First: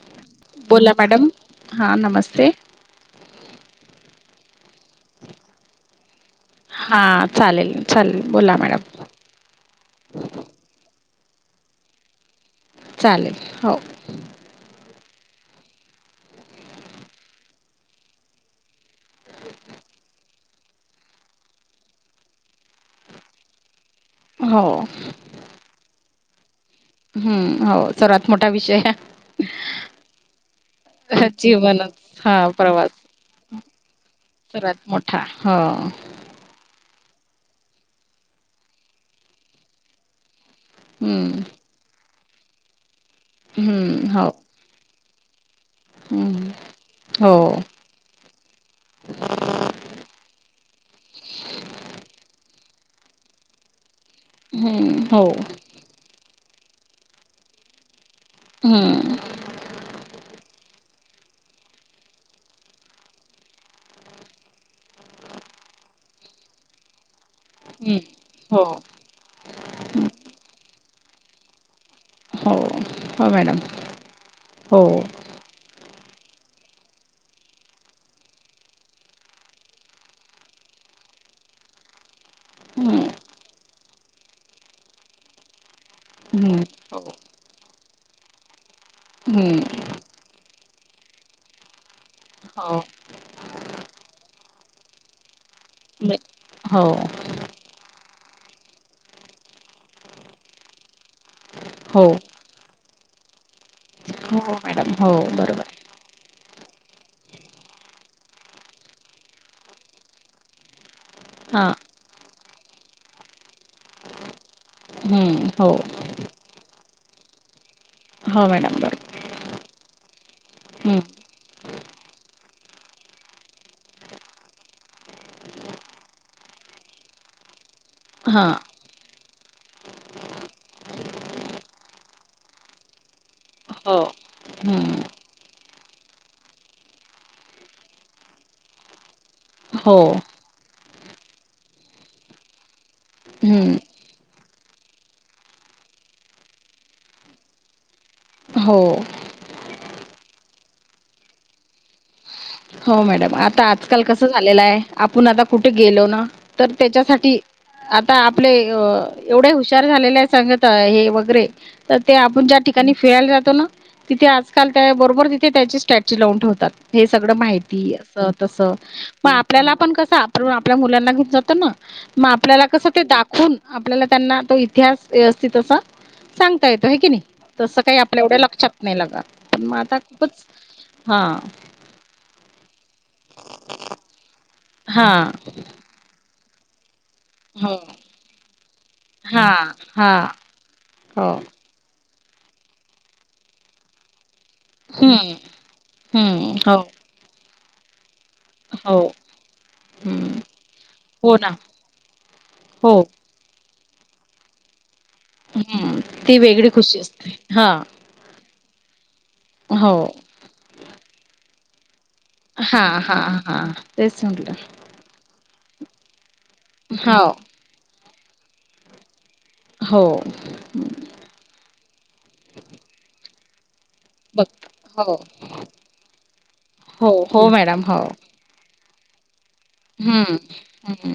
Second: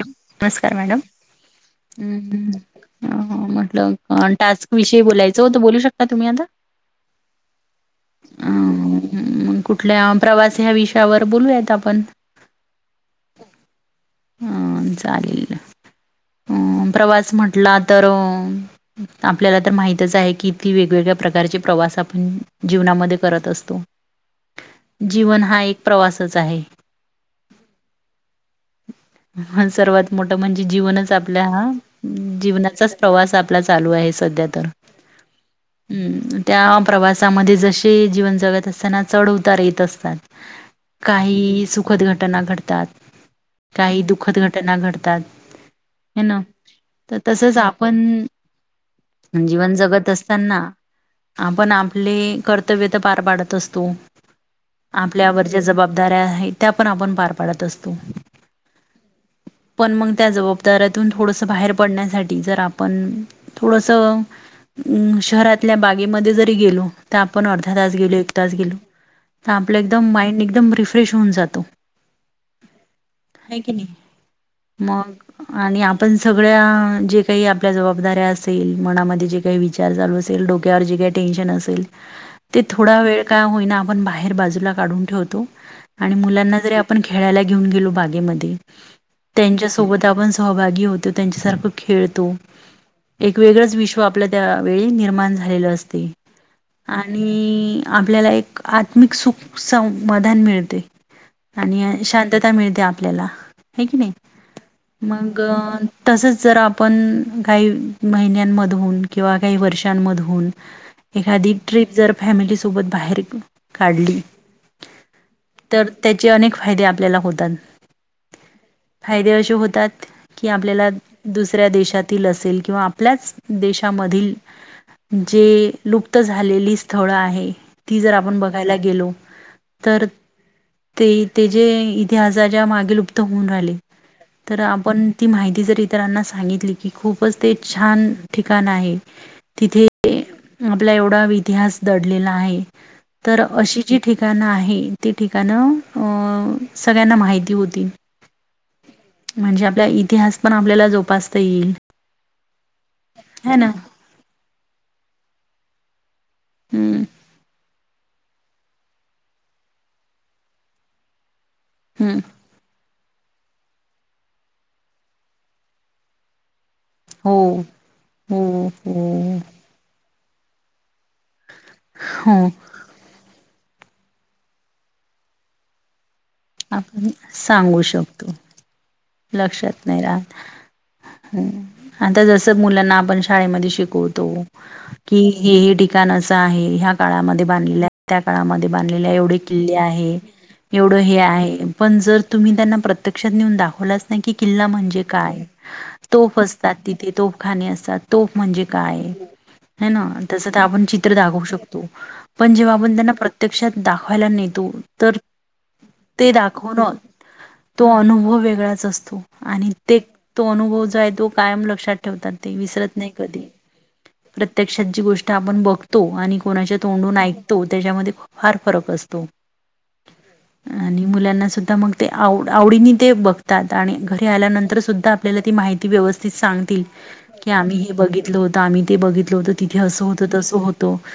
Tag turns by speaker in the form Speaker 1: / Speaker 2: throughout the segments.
Speaker 1: नमस्कार मॅडम
Speaker 2: हां नमस्ते
Speaker 1: म्हटले टास्क विषयी बोलायचं होत बोलू शकता तुम्ही आता
Speaker 2: हा चालेल चालेल बोला मॅडम
Speaker 1: त्यांवर बोलूया आपण
Speaker 2: चालेल हो
Speaker 1: अ चालेल ह प्रवास म्हटला तर आपल्याला तर माहितच आहे कीती वेगवेगळ्या प्रकारचे प्रवास आपण जीवनामध्ये करत असतो
Speaker 2: हो
Speaker 1: जीवन हा एक प्रवासच आहे
Speaker 2: हम्म हो सर्वात मोठा विषय
Speaker 1: सर्वात मोठ म्हणजे जीवनच आपल्या हा
Speaker 2: जीवनच हा
Speaker 1: जीवनाचाच प्रवास आपला चालू आहे सध्या तर
Speaker 2: सर्वात मोठा हो
Speaker 1: हम्म त्या प्रवासामध्ये जसे जीवन जगत असताना चढ उतार येत असतात
Speaker 2: हम्म
Speaker 1: काही सुखद घटना घडतात काही
Speaker 2: हम्म हो
Speaker 1: दुखद घटना घडतात ह ना
Speaker 2: हम्म
Speaker 1: तर
Speaker 2: हो
Speaker 1: तसच आपण जीवन जगत असताना आपण आपले कर्तव्य पार पाडत असतो
Speaker 2: हम्म हो
Speaker 1: आपल्यावर ज्या जबाबदाऱ्या आहेत त्या पण आपण पार पाडत असतो
Speaker 2: हम्म
Speaker 1: पण मग त्या ज दऱतून थोडस बाहेर पडण्यासाठी जर आपण थोडस अम शहरातल्या बागेमध्ये जरी गेलो तर आपण अर्धा तास
Speaker 2: हम्म
Speaker 1: गेलो एक तास
Speaker 2: हो
Speaker 1: गेलो तर आपलं एकदम माइंड एकदम रिफ्रेश होऊन जातो
Speaker 2: हो हो मॅडम
Speaker 1: आहे की नाही
Speaker 2: हो
Speaker 1: मग आणि आप पण सगळ्या जे काही आपल्या जबाबदाऱ्या असेल मनामध्ये जे काही विचार चालू असेल डोक्यावर जे ेशे
Speaker 2: हम्म
Speaker 1: थोडा वेळ काय होई आपण बाहेर बाजूला काढून ठेवतो आणि
Speaker 2: हम्म
Speaker 1: मुलांना जरी
Speaker 2: हो
Speaker 1: आपण खेळायला घेऊन गेलो बाग त्यांच्या
Speaker 2: हम्म
Speaker 1: सोबत आपण सहभागी होतो त्यांच्या सारख खेळतो
Speaker 2: हो
Speaker 1: एक वेगळंच विश्व आपल्या त्या वेळी निर्माण झालेलं असते
Speaker 2: मी- हो
Speaker 1: आणि आपल्याला एक आत्मिक सुख समाधान मिळते आणि
Speaker 2: हो
Speaker 1: शांतता मिळते आपल्याला हे की नाही
Speaker 2: हो मॅडम हो
Speaker 1: मग
Speaker 2: बरोबर
Speaker 1: तसच जर आपण काही महिन्यांमधून किंवा काही वर्षांमधून एखादी
Speaker 2: हां
Speaker 1: ट्रिप जर फॅमिलीसोबत बाहेर काढली
Speaker 2: हम्म हो
Speaker 1: तर त्याचे अनेक फायदे आपल्याला होतात
Speaker 2: हो मॅडम बरोबर.
Speaker 1: फायदे असे होतात की आपल्याला
Speaker 2: हं.
Speaker 1: दुसऱ्या देश अस किंवा आपल्याच देशामध जे लुप्त झालेली स्थळ आहे ती जर आपण
Speaker 2: हां.
Speaker 1: बघायला गेलो तर ते ते ज इतिहासाच्या मागील
Speaker 2: हो.
Speaker 1: आप
Speaker 2: हं.
Speaker 1: मा तरांना सांगितली की खूपच ते छान ठिकाण आहे तिथे
Speaker 2: हो
Speaker 1: आपला एवढा इतिहास दडलेला आहे तर
Speaker 2: हं.
Speaker 1: अशी जी ठिकाणं आहे ती ठिकाणं अ सगळ्यांना माहिती होती तीन
Speaker 2: हो
Speaker 1: म्हणजे आपला इतिहास पण आपल्याला जोपासता येईल
Speaker 2: हो मॅडम
Speaker 1: है
Speaker 2: आता
Speaker 1: ना.
Speaker 2: आजकाल कसं झालेलं आहे आपण आता कुठे गेलो ना तर
Speaker 1: हम्म
Speaker 2: त्याच्यासाठी आता आपले अ एवढे हुशार झालेले आहे सांगत हे वगैरे तर ते
Speaker 1: हम्म
Speaker 2: आपण ज्या ठिकाणी फिरायला जातो ना तिथे आजकाल त्या बरोबर तिथे त्याची स्ट्रॅ लावून ठेवतात हे सगळं
Speaker 1: हो
Speaker 2: माहि अस तस
Speaker 1: हो हो
Speaker 2: मग आपल्याला पण कस आपल्या मुलांना जात ना मग
Speaker 1: हो
Speaker 2: आपल्याला कस ते दाखवून आपल्याला त्यांना तो इतिहास असत तसा सांगता येतो आहे
Speaker 1: आपण
Speaker 2: की नाही
Speaker 1: सांगू
Speaker 2: तसं काही आपल्या
Speaker 1: शकतो
Speaker 2: एवढ्या लक्षात नाही पण मग
Speaker 1: लक्षात
Speaker 2: आता
Speaker 1: नाही राहत.
Speaker 2: खूपच हा
Speaker 1: आप श शतो
Speaker 2: हा
Speaker 1: क ठिकण काळामध्ये
Speaker 2: हो
Speaker 1: बांधलेल्या त्या काळामध्ये बांधले एवढे
Speaker 2: हां
Speaker 1: किल्ले आहे
Speaker 2: हां
Speaker 1: एवढं हे आहे पण जर तुम्ही त्यांना प्रत्यक्षात नेऊन दाखवलाच नाही की किल्ला म्हणजे
Speaker 2: हम्म.
Speaker 1: काय तोफ
Speaker 2: हम्म
Speaker 1: असतात
Speaker 2: हो
Speaker 1: तिथे तोफखाने असतात तोफ म्हणजे
Speaker 2: हो.
Speaker 1: काय ह ना
Speaker 2: हम्म.
Speaker 1: त्यास आपण चित्र
Speaker 2: हो
Speaker 1: दाखवू
Speaker 2: ना
Speaker 1: शकतो पण जेव्हा
Speaker 2: हो
Speaker 1: आपण त्यांना प्रत्यक्षात दाखवायला नेतो तर
Speaker 2: हम्म
Speaker 1: ते
Speaker 2: ती वेगळी
Speaker 1: दाखवून
Speaker 2: खुशी असते हां.
Speaker 1: तो अनुभव वेगळा आणि
Speaker 2: हो
Speaker 1: ते तो अनुभव जो आहे तो कायम लक्षात ठेवतात
Speaker 2: हां
Speaker 1: विसरत नाही
Speaker 2: हां
Speaker 1: कधी
Speaker 2: हां तेच म्हटलं
Speaker 1: प्रत्यक्षात जी गोष्ट ण बघतो आणि कोणाच्या तोंडून
Speaker 2: हो
Speaker 1: ऐकतो त्याच्यामध्ये फार फरक असतो
Speaker 2: हो
Speaker 1: आणि मुलांना सुद्धा मग ते आव आवडीने ते बघतात आणि घरी
Speaker 2: बघ.
Speaker 1: आल्यानंतर सुद्धा
Speaker 2: हो
Speaker 1: आपल्याला ती माहिती व्यवस्थित सांगतील
Speaker 2: हो हो
Speaker 1: की आम्ही
Speaker 2: मॅडम
Speaker 1: हे
Speaker 2: हो
Speaker 1: बघितलं होतं आम्ही ते बघितलं होत तिथे असं होतं
Speaker 2: हम्म
Speaker 1: तसं होतं
Speaker 2: हम्म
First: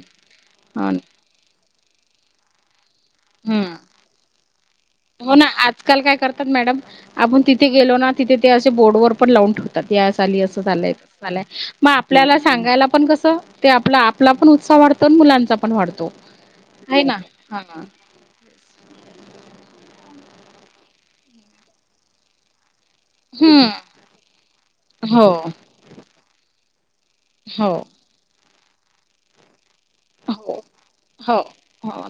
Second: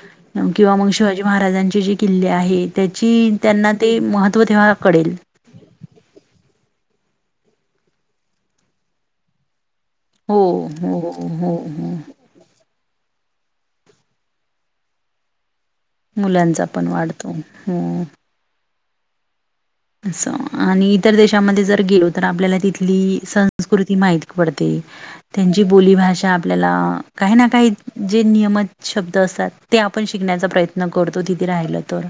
Speaker 1: किंवा म
Speaker 2: हो ना.
Speaker 1: शिवाजी महाराजांची जे किल्ले आहे त्याची त्यांना
Speaker 2: हम्म
Speaker 1: ते महत्त्व तेव्हा कळेल
Speaker 2: हो ना आजकाल काय करतात मॅडम आपण तिथे गेलो ना तिथे ते असे बोर्डवरर पण लावून ठेक ली
Speaker 1: हो
Speaker 2: असं झायय
Speaker 1: हो हो हो
Speaker 2: मग
Speaker 1: हो.
Speaker 2: आपल्याला सांगायला ण कस ते आपला आपला पण उत्साह वाढतो मुलांचा [inaudible]
Speaker 1: मुलांचा पण वाढतो हो आणि इतर देशामध्ये जर गेलो तर आपल्याला तिथ आपली
Speaker 2: हं
Speaker 1: संस्कृती माहीित पडते
Speaker 2: हो
Speaker 1: त्यांची बोलीभाषा आपल्याला काही ना काही
Speaker 2: हो
Speaker 1: जे नियमित शब्द असात ते आपण शिकण्याचा
Speaker 2: हो
Speaker 1: प्रयत्न करतो
Speaker 2: हो
Speaker 1: तथी राहिल
Speaker 2: हो
Speaker 1: तर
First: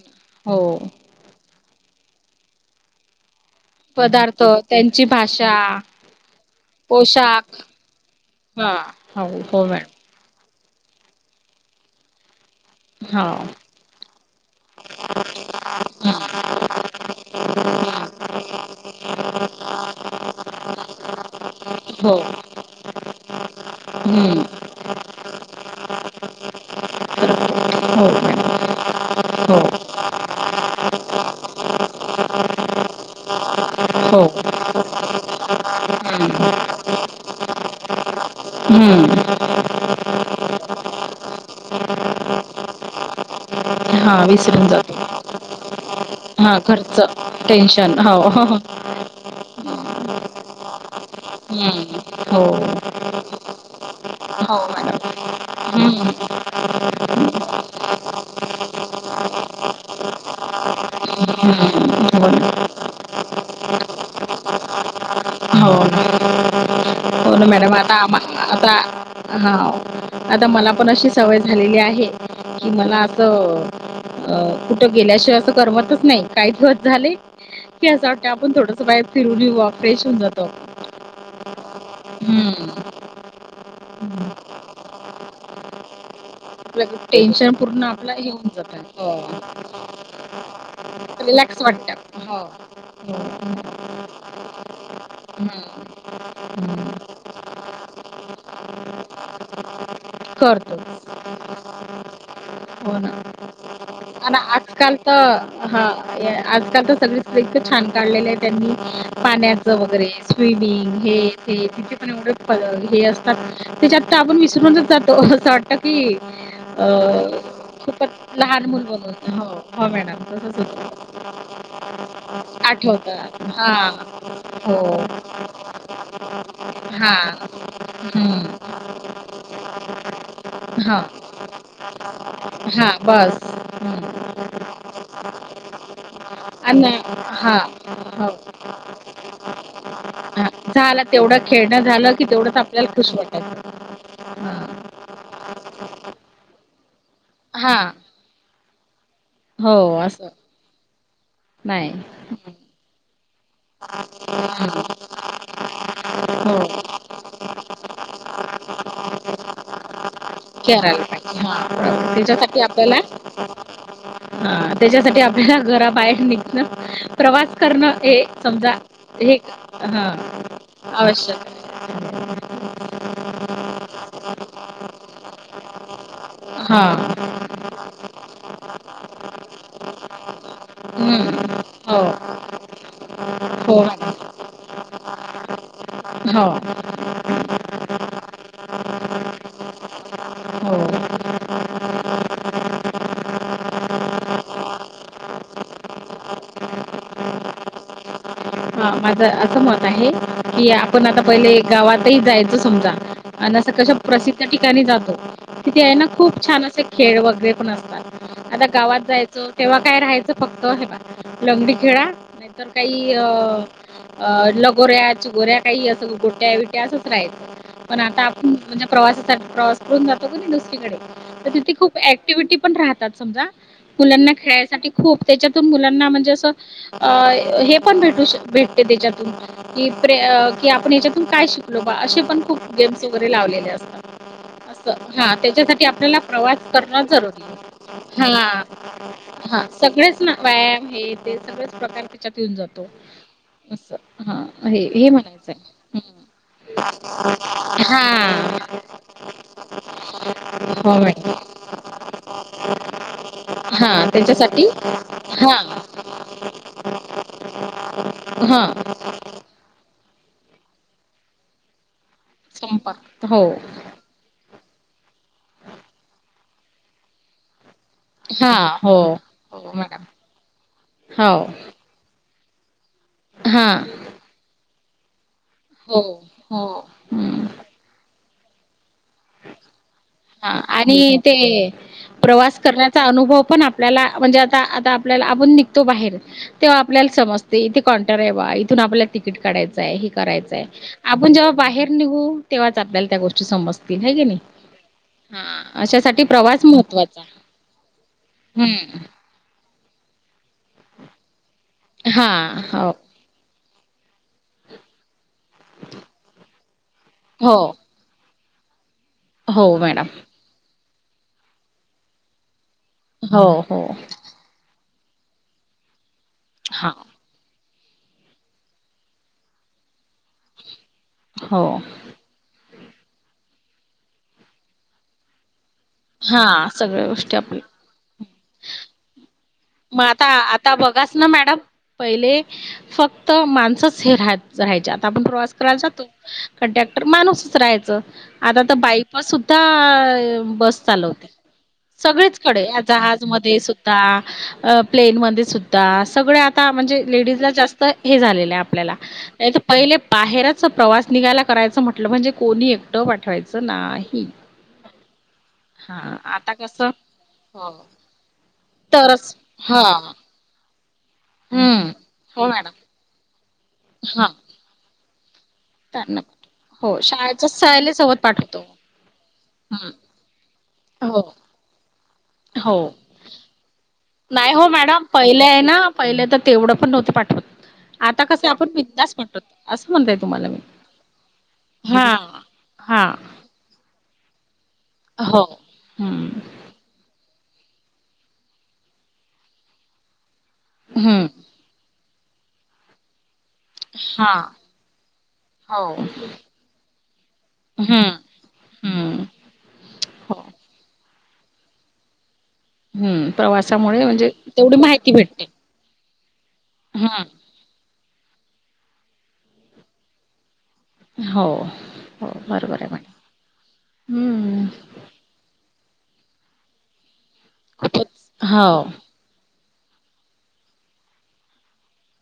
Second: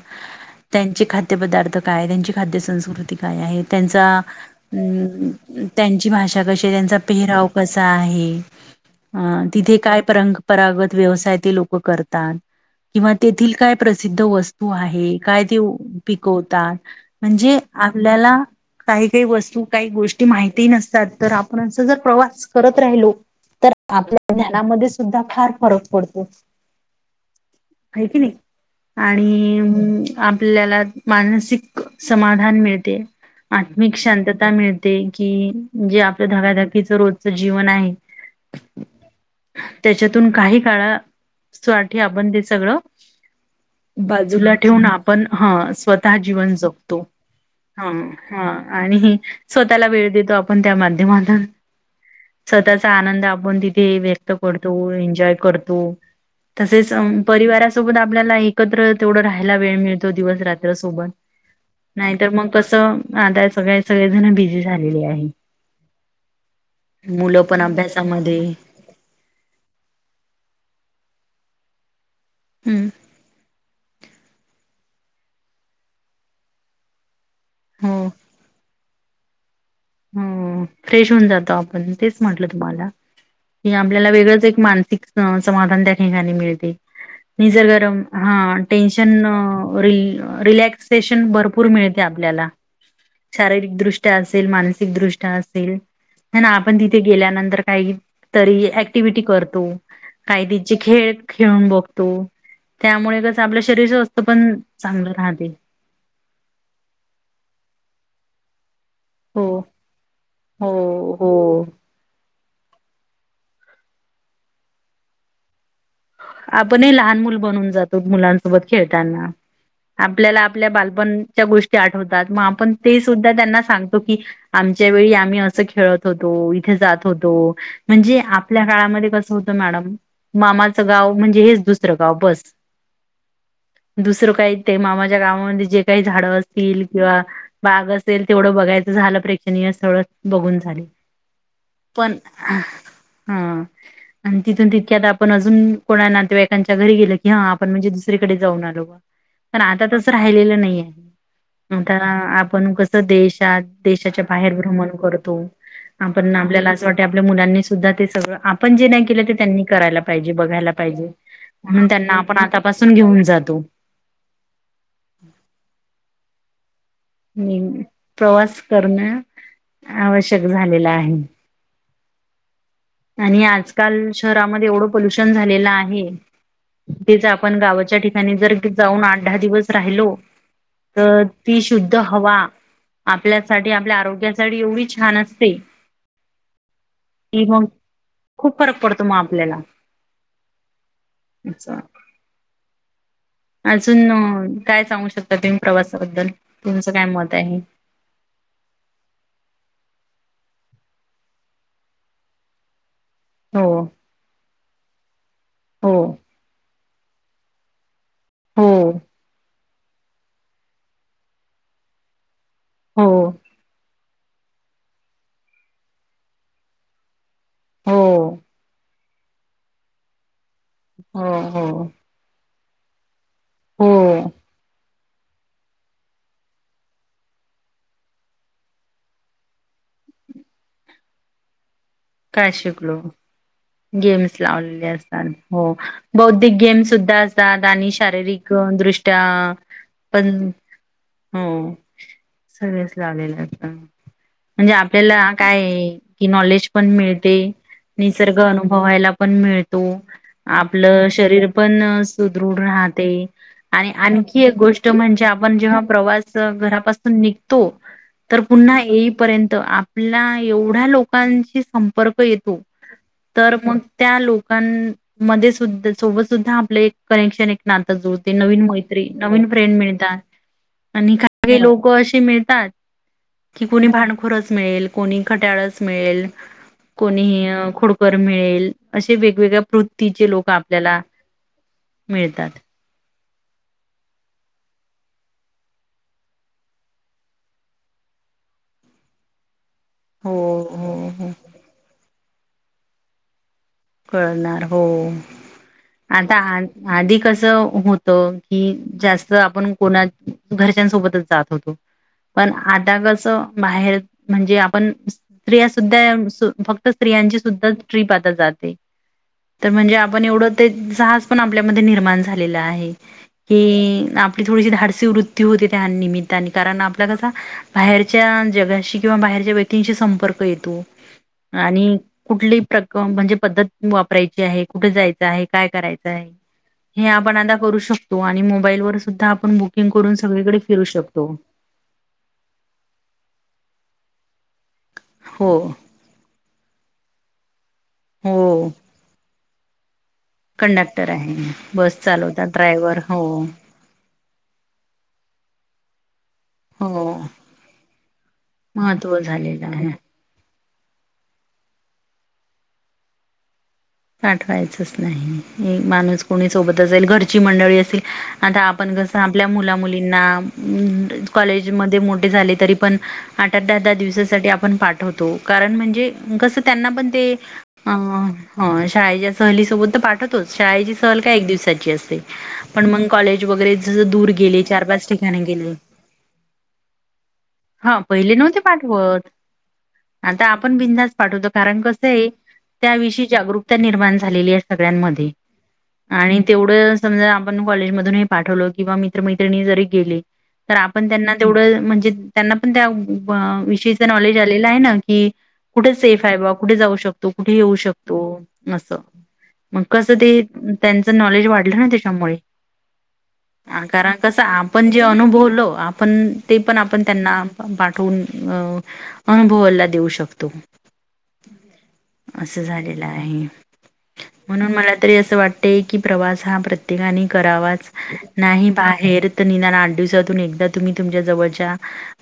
Speaker 2: हो
Speaker 1: त्यांचे खाद्य पदार्थ काय त्यांची खाद्य संस्कृतीिक काय आहे त्यांचा
Speaker 2: पदार्थ त्यांची भाषा
Speaker 1: त्यांची भाषा कशी आहे त्यांचा पेहराव
Speaker 2: पोशाख
Speaker 1: कसा आहे
Speaker 2: हां हो
Speaker 1: अ
Speaker 2: हो
Speaker 1: तिथे काय
Speaker 2: मॅडम
Speaker 1: परंग पराग व्यवसाय ते लोक करतात किंवा
Speaker 2: हो
Speaker 1: तेथील काय प्रसिद्ध वस्त तू आहे काय ते
Speaker 2: हां
Speaker 1: पिकवतात म्हणजे आपल्याला काही काही वस्तू काही गोष्टी माहितीही नसतात तर आपण अस जर
Speaker 2: हो
Speaker 1: प्रवास करत राहिलो तर आपल्या
Speaker 2: हं
Speaker 1: ज्ञानामध्ये सुद्धा फार फरक पडतो आहे
Speaker 2: हो
Speaker 1: की नाही
Speaker 2: मॅडम हो
Speaker 1: आणि आपल्याला मानसिक समाधान मिळते आत्मिक
Speaker 2: हो
Speaker 1: शांतता मिळते की जे आपलं धगधकीच रोजच जीवन आहे
Speaker 2: हम्म
Speaker 1: त्याच्यातून काही काळासाठी आपंद सगळं
Speaker 2: हां
Speaker 1: बाजूला
Speaker 2: विसरून
Speaker 1: ठेवून
Speaker 2: जातो
Speaker 1: आपण ह स्वतः जीवन
Speaker 2: हां घरचं टेन्शन हो हो
Speaker 1: आणि स्वतःला वेळ देतो आपण त्या मा
Speaker 2: हम्म
Speaker 1: स्वतःचा आनंद आपण तिथे व्यक्त
Speaker 2: हो
Speaker 1: करतो
Speaker 2: मॅडम
Speaker 1: एन्जॉय करतो
Speaker 2: हं हं
Speaker 1: तसेच परिवारासोबत आपल्याला एकत्र तेवढं राहायला वेळ मिळत तो दिवस रात्र सोबत नाहीतर
Speaker 2: हो
Speaker 1: मग कसं आता सगळे सगळे जण बिझी झालेले आहे
Speaker 2: ना हो ना हो
Speaker 1: मुलं
Speaker 2: ना
Speaker 1: पण
Speaker 2: मॅडम आता आम
Speaker 1: अभ्यासामध्ये
Speaker 2: आता हां आता मला पण अशी सवय झालेली आहे कि
Speaker 1: हम्म
Speaker 2: मला असं अ कुठं गेल्याशिवाय असं करमतच नाही काही दिवस झाले की
Speaker 1: हो
Speaker 2: असं वाटतं आपण थोड सयब फी रुली हु
Speaker 1: हो फ्रेश होऊन जातो आपण तेच म्हटलं
Speaker 2: हम्म
Speaker 1: तुम्हाला हे आपल्याला
Speaker 2: हम्म.
Speaker 1: वेगळंच एक मानसिक समाधान द्या ठ
Speaker 2: आपलं
Speaker 1: [inaudible]
Speaker 2: टेन्शन पूर्ण
Speaker 1: भर
Speaker 2: आपलं हे होऊन
Speaker 1: आप
Speaker 2: जातं हो
Speaker 1: शृ
Speaker 2: रिलॅक्स वाटतं हो हो
Speaker 1: मा ृष्ट असेल
Speaker 2: हम्म
Speaker 1: आपण तिथे गेल्यानंतर काही तरी ऍक्टिव्हटी करतो कायदे
Speaker 2: करतो
Speaker 1: खेळ खेळून बघतो
Speaker 2: हो ना
Speaker 1: त्यामुळे आपलं शरीर स्स्
Speaker 2: आणि आजकाल तर हा आजकाल तर सगळेत छान काढलेले आहे त्यांनी
Speaker 1: हो
Speaker 2: पाण्याचं वगैरे स्विमिंग
Speaker 1: हो
Speaker 2: हे
Speaker 1: हो.
Speaker 2: ते तिथे पण एवढं हे असतात त्याच्या आतता आपण विसरूनच जातो की
Speaker 1: आपण
Speaker 2: अ,
Speaker 1: हे लहान मुल बनून जातो
Speaker 2: खूपच लहान
Speaker 1: मुलांसोबत
Speaker 2: मूल
Speaker 1: खेळताना
Speaker 2: बनून हो, हो मॅडम
Speaker 1: आपल्याला
Speaker 2: तसंच
Speaker 1: आपल्या
Speaker 2: होतं.
Speaker 1: बालपणच्या गोष्टी आठवतात मग आपण ते सुद्धा
Speaker 2: आठवतं.
Speaker 1: त्यांना
Speaker 2: हां,
Speaker 1: सांगतो की
Speaker 2: हो,
Speaker 1: आमच्या वेळी आम्ही अस खेळत होतो इथे जात होतो
Speaker 2: हां,
Speaker 1: म्हणजे आपल्या
Speaker 2: हं,
Speaker 1: काळामध्ये कस होत मॅडम मामाच
Speaker 2: हां,
Speaker 1: गाव म्हणजे हेच दुसरं गाव बस
Speaker 2: हां, बस. हं.
Speaker 1: दुसरं काही ते मामाच्या गावामध्ये जे काही झाडं अस
Speaker 2: आणि
Speaker 1: किंवा
Speaker 2: हां,
Speaker 1: बाग
Speaker 2: हो,
Speaker 1: असेल तेवढं बघायच झालं प्रेक्षणीय स्थळ
Speaker 2: हां.
Speaker 1: बघून झाले
Speaker 2: झालं तेवढं खेळणं झालं
Speaker 1: पण
Speaker 2: की तेवढंच
Speaker 1: हा
Speaker 2: आपल्याला खुश वाटायचं.
Speaker 1: आणि
Speaker 2: हां.
Speaker 1: तिथून तितक्या आता आपण अजून कोणा नातेवाईकांच्या घरी गेलं की हा आपण म्हणजे दुसरीकडे जाऊन आलो बा पण
Speaker 2: हो
Speaker 1: आता तसं
Speaker 2: असं
Speaker 1: राहिलेलं नाही आहे
Speaker 2: नाही
Speaker 1: आता आपण कसं देशात देशाच्या बाहेर भ्रमण करतो आपण
Speaker 2: हो
Speaker 1: आपल्याला असं वाटत आपल्या मुलांनी सुद्धा ते सगळं आपण जे नाही केलं ते त्यांनी करायला पाहिजे बघा
Speaker 2: करायला पाहिजे हा त्याच्यासाठी
Speaker 1: आतापासून
Speaker 2: आपल्याला
Speaker 1: घेऊन जातो
Speaker 2: हा त्याच्यासाठी आपल्याला घरा बाहेर निघ प्रवास
Speaker 1: हम्म,
Speaker 2: करणं हे
Speaker 1: प्रवास
Speaker 2: समजा
Speaker 1: करणं
Speaker 2: हे हा
Speaker 1: आवश्यक झालेला आहे
Speaker 2: आवश्यक ह
Speaker 1: आणि आजकाल शहरामध्ये एवढं पोल्युशन झालेलं आहे
Speaker 2: हा
Speaker 1: तेच आपण गावाच्या ठिकाणी जर जाऊन आठ दहा दिवस राहिलो तर
Speaker 2: हम्म
Speaker 1: ती शुद्ध
Speaker 2: हो
Speaker 1: हवा आपल्यासाठी
Speaker 2: हो
Speaker 1: आपल्या आरोग्यासाठी एवढी छान असते
Speaker 2: हो
Speaker 1: की मग खूप फरक पडतो मग आपल्याला
Speaker 2: हो
Speaker 1: अच्छा अजून काय सांगू शकता तुम्ही प्रवासाबद्दल तुमचं काय मत आहे
Speaker 2: हां, माझं असं मत आहे की आपण आता पहिले गावातही जायचं समजा आणि
Speaker 1: हो
Speaker 2: असं कश प्रसिद्ध ठिकाणी जातो तिथे आहे
Speaker 1: हो
Speaker 2: ना खूप छान असे खेळ वगैरे पण असतात आता
Speaker 1: हो
Speaker 2: गावात जायचं तेव्हा काय राहायचं फक्त लंगडी खेळा तर
Speaker 1: हो
Speaker 2: काही अ अ लगोऱ्या चिगोऱ्या काही असं गोट्या विट्या असंच राहायचं
Speaker 1: हो
Speaker 2: पण आता आपण म्हणजे प्रवासासाठी प्रवास करून जातो का नाहीस तिकडे
Speaker 1: हो
Speaker 2: तर
Speaker 1: हो
Speaker 2: तिथली खूप अँक्टिव्हिटी पण राहतात समजा
Speaker 1: हो
Speaker 2: मुलांना खेळासाठी खूप खूप त्याच्यातून मुलांना म्हणजे असं अ हे पण भेटू श भेट त्याच्यातून कि कि आपण याच्यातून काय शिको शिकलो बा असे पण
Speaker 1: काय
Speaker 2: खूप
Speaker 1: शिकलो
Speaker 2: गेम्स वगैरे लावलेले असतात
Speaker 1: गेम्स
Speaker 2: अस
Speaker 1: लावलेले असतात
Speaker 2: हा
Speaker 1: हो
Speaker 2: त्याच्यासाठी आपल्याला
Speaker 1: बौद्धिक
Speaker 2: प्रवास
Speaker 1: गेम
Speaker 2: करण
Speaker 1: सुद्धा
Speaker 2: जरुरी
Speaker 1: असतात आणि शारीरिक
Speaker 2: आहे
Speaker 1: अ, दृष्ट्या
Speaker 2: ह सगळेच
Speaker 1: पण
Speaker 2: व्यायाम हे ते
Speaker 1: हो
Speaker 2: सगळच प्रकार त्याच्यात येऊन जातो
Speaker 1: सगळेच लावलेले असतात
Speaker 2: अस हा
Speaker 1: म्हणजे
Speaker 2: हे हे
Speaker 1: आपल्याला
Speaker 2: म्हणायचं
Speaker 1: काय
Speaker 2: आहे
Speaker 1: की नॉलेज
Speaker 2: हम्
Speaker 1: पण मिळते निसर्ग अनुभवायला पण मिळतो
Speaker 2: हो
Speaker 1: आपलं
Speaker 2: मॅडम
Speaker 1: शरीर पण पण सदृढ राहते आणि
Speaker 2: हा
Speaker 1: आणखी एक
Speaker 2: त्याच्यासाठी
Speaker 1: गोष्ट म्हणजे
Speaker 2: हा
Speaker 1: आपण जेव्हा प्रवास करतो निघतो तर
Speaker 2: हा
Speaker 1: पुन्हा येईपर्यंत आपल्या एवढ्या लोकांची र्क येतो
Speaker 2: हो
Speaker 1: तर मग त्या लोकांमध्ये सुद्धा सोबत सुद्धा आपलं एक कनेक्शन नाता जुळते
Speaker 2: हा
Speaker 1: नवीन
Speaker 2: हो
Speaker 1: मैत्री नवीन फ्रेंड मिळतात आणि
Speaker 2: हो
Speaker 1: काही काही लोक असे मिळतात मिळतात कि
Speaker 2: हा
Speaker 1: कोणी भांडखोरच मिळेल कोणी खट्याळच
Speaker 2: हो
Speaker 1: मिळेल
Speaker 2: हम्म
Speaker 1: कोणीही खोडकर मिळेल असे वेगवेगळ्या वृत्तीचे लोक
Speaker 2: हा
Speaker 1: आपल्याला
Speaker 2: आणि ते
Speaker 1: मिळतात.
Speaker 2: प्रवास करण्याचा अनुभव पण आपल्याला म्हणजे आता आपल्याला आपून निघतो बाहेर तेव्हा आपल्याला समजते तेे कॉनटर आहे इथून आपल्या तिकट काढायचं
Speaker 1: हो
Speaker 2: करायचंय
Speaker 1: हो हो
Speaker 2: आपण जेव्हा बाहेर निघू तेव्हाच आपल्याला त्या गोष्टी समजतात
Speaker 1: कळणार हो
Speaker 2: अशासाठी
Speaker 1: आता आ
Speaker 2: प्रवास
Speaker 1: आधी
Speaker 2: महत्त्वाचा
Speaker 1: कसं होत की
Speaker 2: हम्म
Speaker 1: जास्त आपण कोणा घरच्यांसोबतच जात होतो
Speaker 2: हा
Speaker 1: पण
Speaker 2: हो.
Speaker 1: आता कसं बाहेर म्हणजे आपण स्त्रिया सुद्धा सु फक्त स्त्रियांची
Speaker 2: हो
Speaker 1: सुद्धा ट्रीप आता जाते.
Speaker 2: हो
Speaker 1: तर म्हणजे
Speaker 2: मॅडम
Speaker 1: आपण एवढं ते जहाज पण आपल्यामध्ये निर्माण झालेलं आहे
Speaker 2: हो हो
Speaker 1: कि आपली थोडीशी धाडसी वृत्ती होते त्या निमित्ताने कारण
Speaker 2: हा
Speaker 1: आपला कसा बाहेरच्या जगाशी किंवा बाहेरच्या व्यक्तींशी संपर्क येतो.
Speaker 2: हो
Speaker 1: आणि कुठली प्रक म्हणजे पद्धत वापरायची आहे कुठे जायचं आहे, का कराय
Speaker 2: हा
Speaker 1: हें
Speaker 2: सगळ्या
Speaker 1: आपण
Speaker 2: गोष्टी
Speaker 1: आता
Speaker 2: आपल्या
Speaker 1: करू शकतो आणि मोबाईल व सुद्धा आपण बो
Speaker 2: मग आता आता बघस ना मॅडम पहिले फक्त माणसच हे राहात राहायचे आता आपण प्रवास
Speaker 1: हो
Speaker 2: करायला जातो कंडक्टर माणूसच राहायचं आता
Speaker 1: हो
Speaker 2: तर बायपासून तर [inaudible] बस
Speaker 1: कंडक्टर
Speaker 2: चालवते
Speaker 1: आहे बस चालवतात
Speaker 2: सगळेचकडे या
Speaker 1: ड्रायव्हर हो
Speaker 2: जहाजमध्ये सुद्धा प्लेनमध्येध्ये सुद्धा, सगळ आता
Speaker 1: हो
Speaker 2: म्हणजे लेडीज ला जास्त हे झालेलं आहे आपल्याला
Speaker 1: महत्त्व
Speaker 2: नाहीतर
Speaker 1: झालेलं आहे
Speaker 2: पहिले बाहेर च प्रवास निघायला करायचं म्हटलं म्हणजे कोणी एकटं पाठवायचं नाही
Speaker 1: ठवायचच नाही
Speaker 2: हा
Speaker 1: माणूस कोणी
Speaker 2: आता
Speaker 1: सोबत
Speaker 2: कसं
Speaker 1: असेल घरची मंडळी असेल आता आपण स
Speaker 2: तरच
Speaker 1: आपल्या मुला मुलींना कॉलेज म
Speaker 2: हम्म
Speaker 1: मोठे झाले तरी पण आठ दहा दहा दिवसासाठी आपण पाठवतो कारण म्हणजे कसं त्यांना
Speaker 2: हो
Speaker 1: पण ते
Speaker 2: शाळेच्या
Speaker 1: अ
Speaker 2: सहलीसोबत पाठवतो.
Speaker 1: सह सोबत पाठतो शाळेची सहल
Speaker 2: हो
Speaker 1: काय एक दिवसाची असते
Speaker 2: हो
Speaker 1: पण मग कॉलेज वगैरे दूर
Speaker 2: नाही
Speaker 1: गेले
Speaker 2: हो
Speaker 1: चार
Speaker 2: मॅडम
Speaker 1: पाच
Speaker 2: पहिलं
Speaker 1: ठिकाणी
Speaker 2: आहे
Speaker 1: गेले
Speaker 2: ना पहिलं तर तेवढं पण नव्हतं पाठवत
Speaker 1: हा
Speaker 2: आता
Speaker 1: पहिले
Speaker 2: कसं
Speaker 1: नव्हते
Speaker 2: आपण बिंदास
Speaker 1: पाठवत,
Speaker 2: पाठवतो असं म्हणताय
Speaker 1: आता
Speaker 2: तुम्हाला मी
Speaker 1: आपण बिंदास पाठवतो. कारण
Speaker 2: हा
Speaker 1: कसं आहे! त्या
Speaker 2: हा
Speaker 1: विषयी जागरूकता निर्माण झालेली आहे सगळ्यांमध्ये आणि
Speaker 2: हम्म
Speaker 1: तेवढं समजा कॉलेज मधून पाठवलं किंवा मित्रमैत्रिणी जरी गेली तर आपण
Speaker 2: हम्म
Speaker 1: त्यांना तेवढं म्हणजे त्यांना पण त्या विषयीच नॉलेज आलेलं आहे ना की कुठे
Speaker 2: हो
Speaker 1: सेफ आहे बा कुठे जाऊ शकतो कुठे येऊ
Speaker 2: हम्म
Speaker 1: शकतो असं
Speaker 2: हम्म
Speaker 1: मग कसं
Speaker 2: हो
Speaker 1: ते त्यांच नॉलेज वाढलं ना त्याच्यामुळे
Speaker 2: हम्म प्रवासामुळे
Speaker 1: कारण
Speaker 2: म्हणजे
Speaker 1: कस
Speaker 2: तेवढी
Speaker 1: आपण जे
Speaker 2: माहिती भेटते.
Speaker 1: अनुभवलो आपण ते पण आपण त्यांना पाठवून अ अनुभवाला देऊ शकतो
Speaker 2: हो हो
Speaker 1: असं
Speaker 2: बरोबर
Speaker 1: झालेलं
Speaker 2: मॅडम
Speaker 1: आहे,
Speaker 2: हम्म
Speaker 1: म्हणून मला तरी असं वाटत की प्रवास हा प्रत्येका करावाच
Speaker 2: खूपच हो
Speaker 1: नाही बाहेर तर निदान आठ दिवसातून एकदा तुम्ही तुमच्या जवळच्या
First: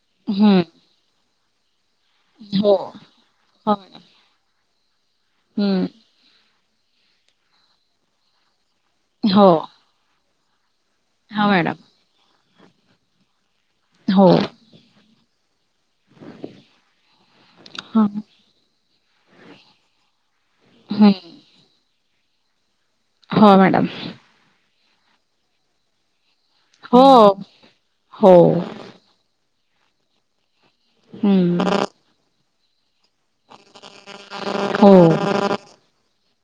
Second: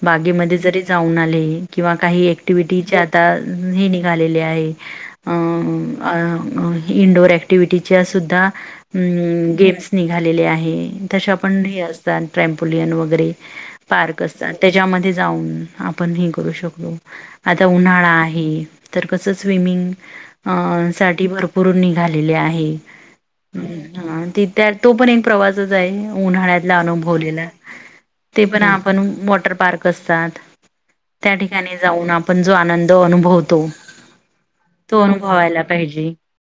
Speaker 1: बागेमध्ये
Speaker 2: हम्म
Speaker 1: जरी जाऊन आले किंवा काही ऍक्टिव्हटीचे आता हे निघालेले आहे अ
Speaker 2: हम्म
Speaker 1: इंडोअर ऍक्टिवटीच्या सुद्धा
Speaker 2: हो
Speaker 1: गेम्स निघाल्या निघालेल्या आहे
Speaker 2: हो
Speaker 1: तशापण
Speaker 2: मॅडम
Speaker 1: रियशदा त्रंपोलीयन वैगेरे
Speaker 2: हो
Speaker 1: कसत त्याच्यामध्ये जाऊन आपण हे करू शकलो आता उन्हाळा आहे तर कसं स्विमिंग अ
Speaker 2: हम्म
Speaker 1: साठी भरपूरून निघालेले आहे
Speaker 2: हो मॅडम
Speaker 1: ह् हा त त्या तो पण एक प्रवासच आहे उन्हाळ्यातला
Speaker 2: हो
Speaker 1: अनुभवलेलं
Speaker 2: हो
Speaker 1: ते पण वॉटर पार्क असतात त्या
Speaker 2: हम्म
Speaker 1: ठिकाणी जाऊन आपण जो आनंद अनुभवतो, तो
Speaker 2: हो.
Speaker 1: अनुभवायला पाहिजे.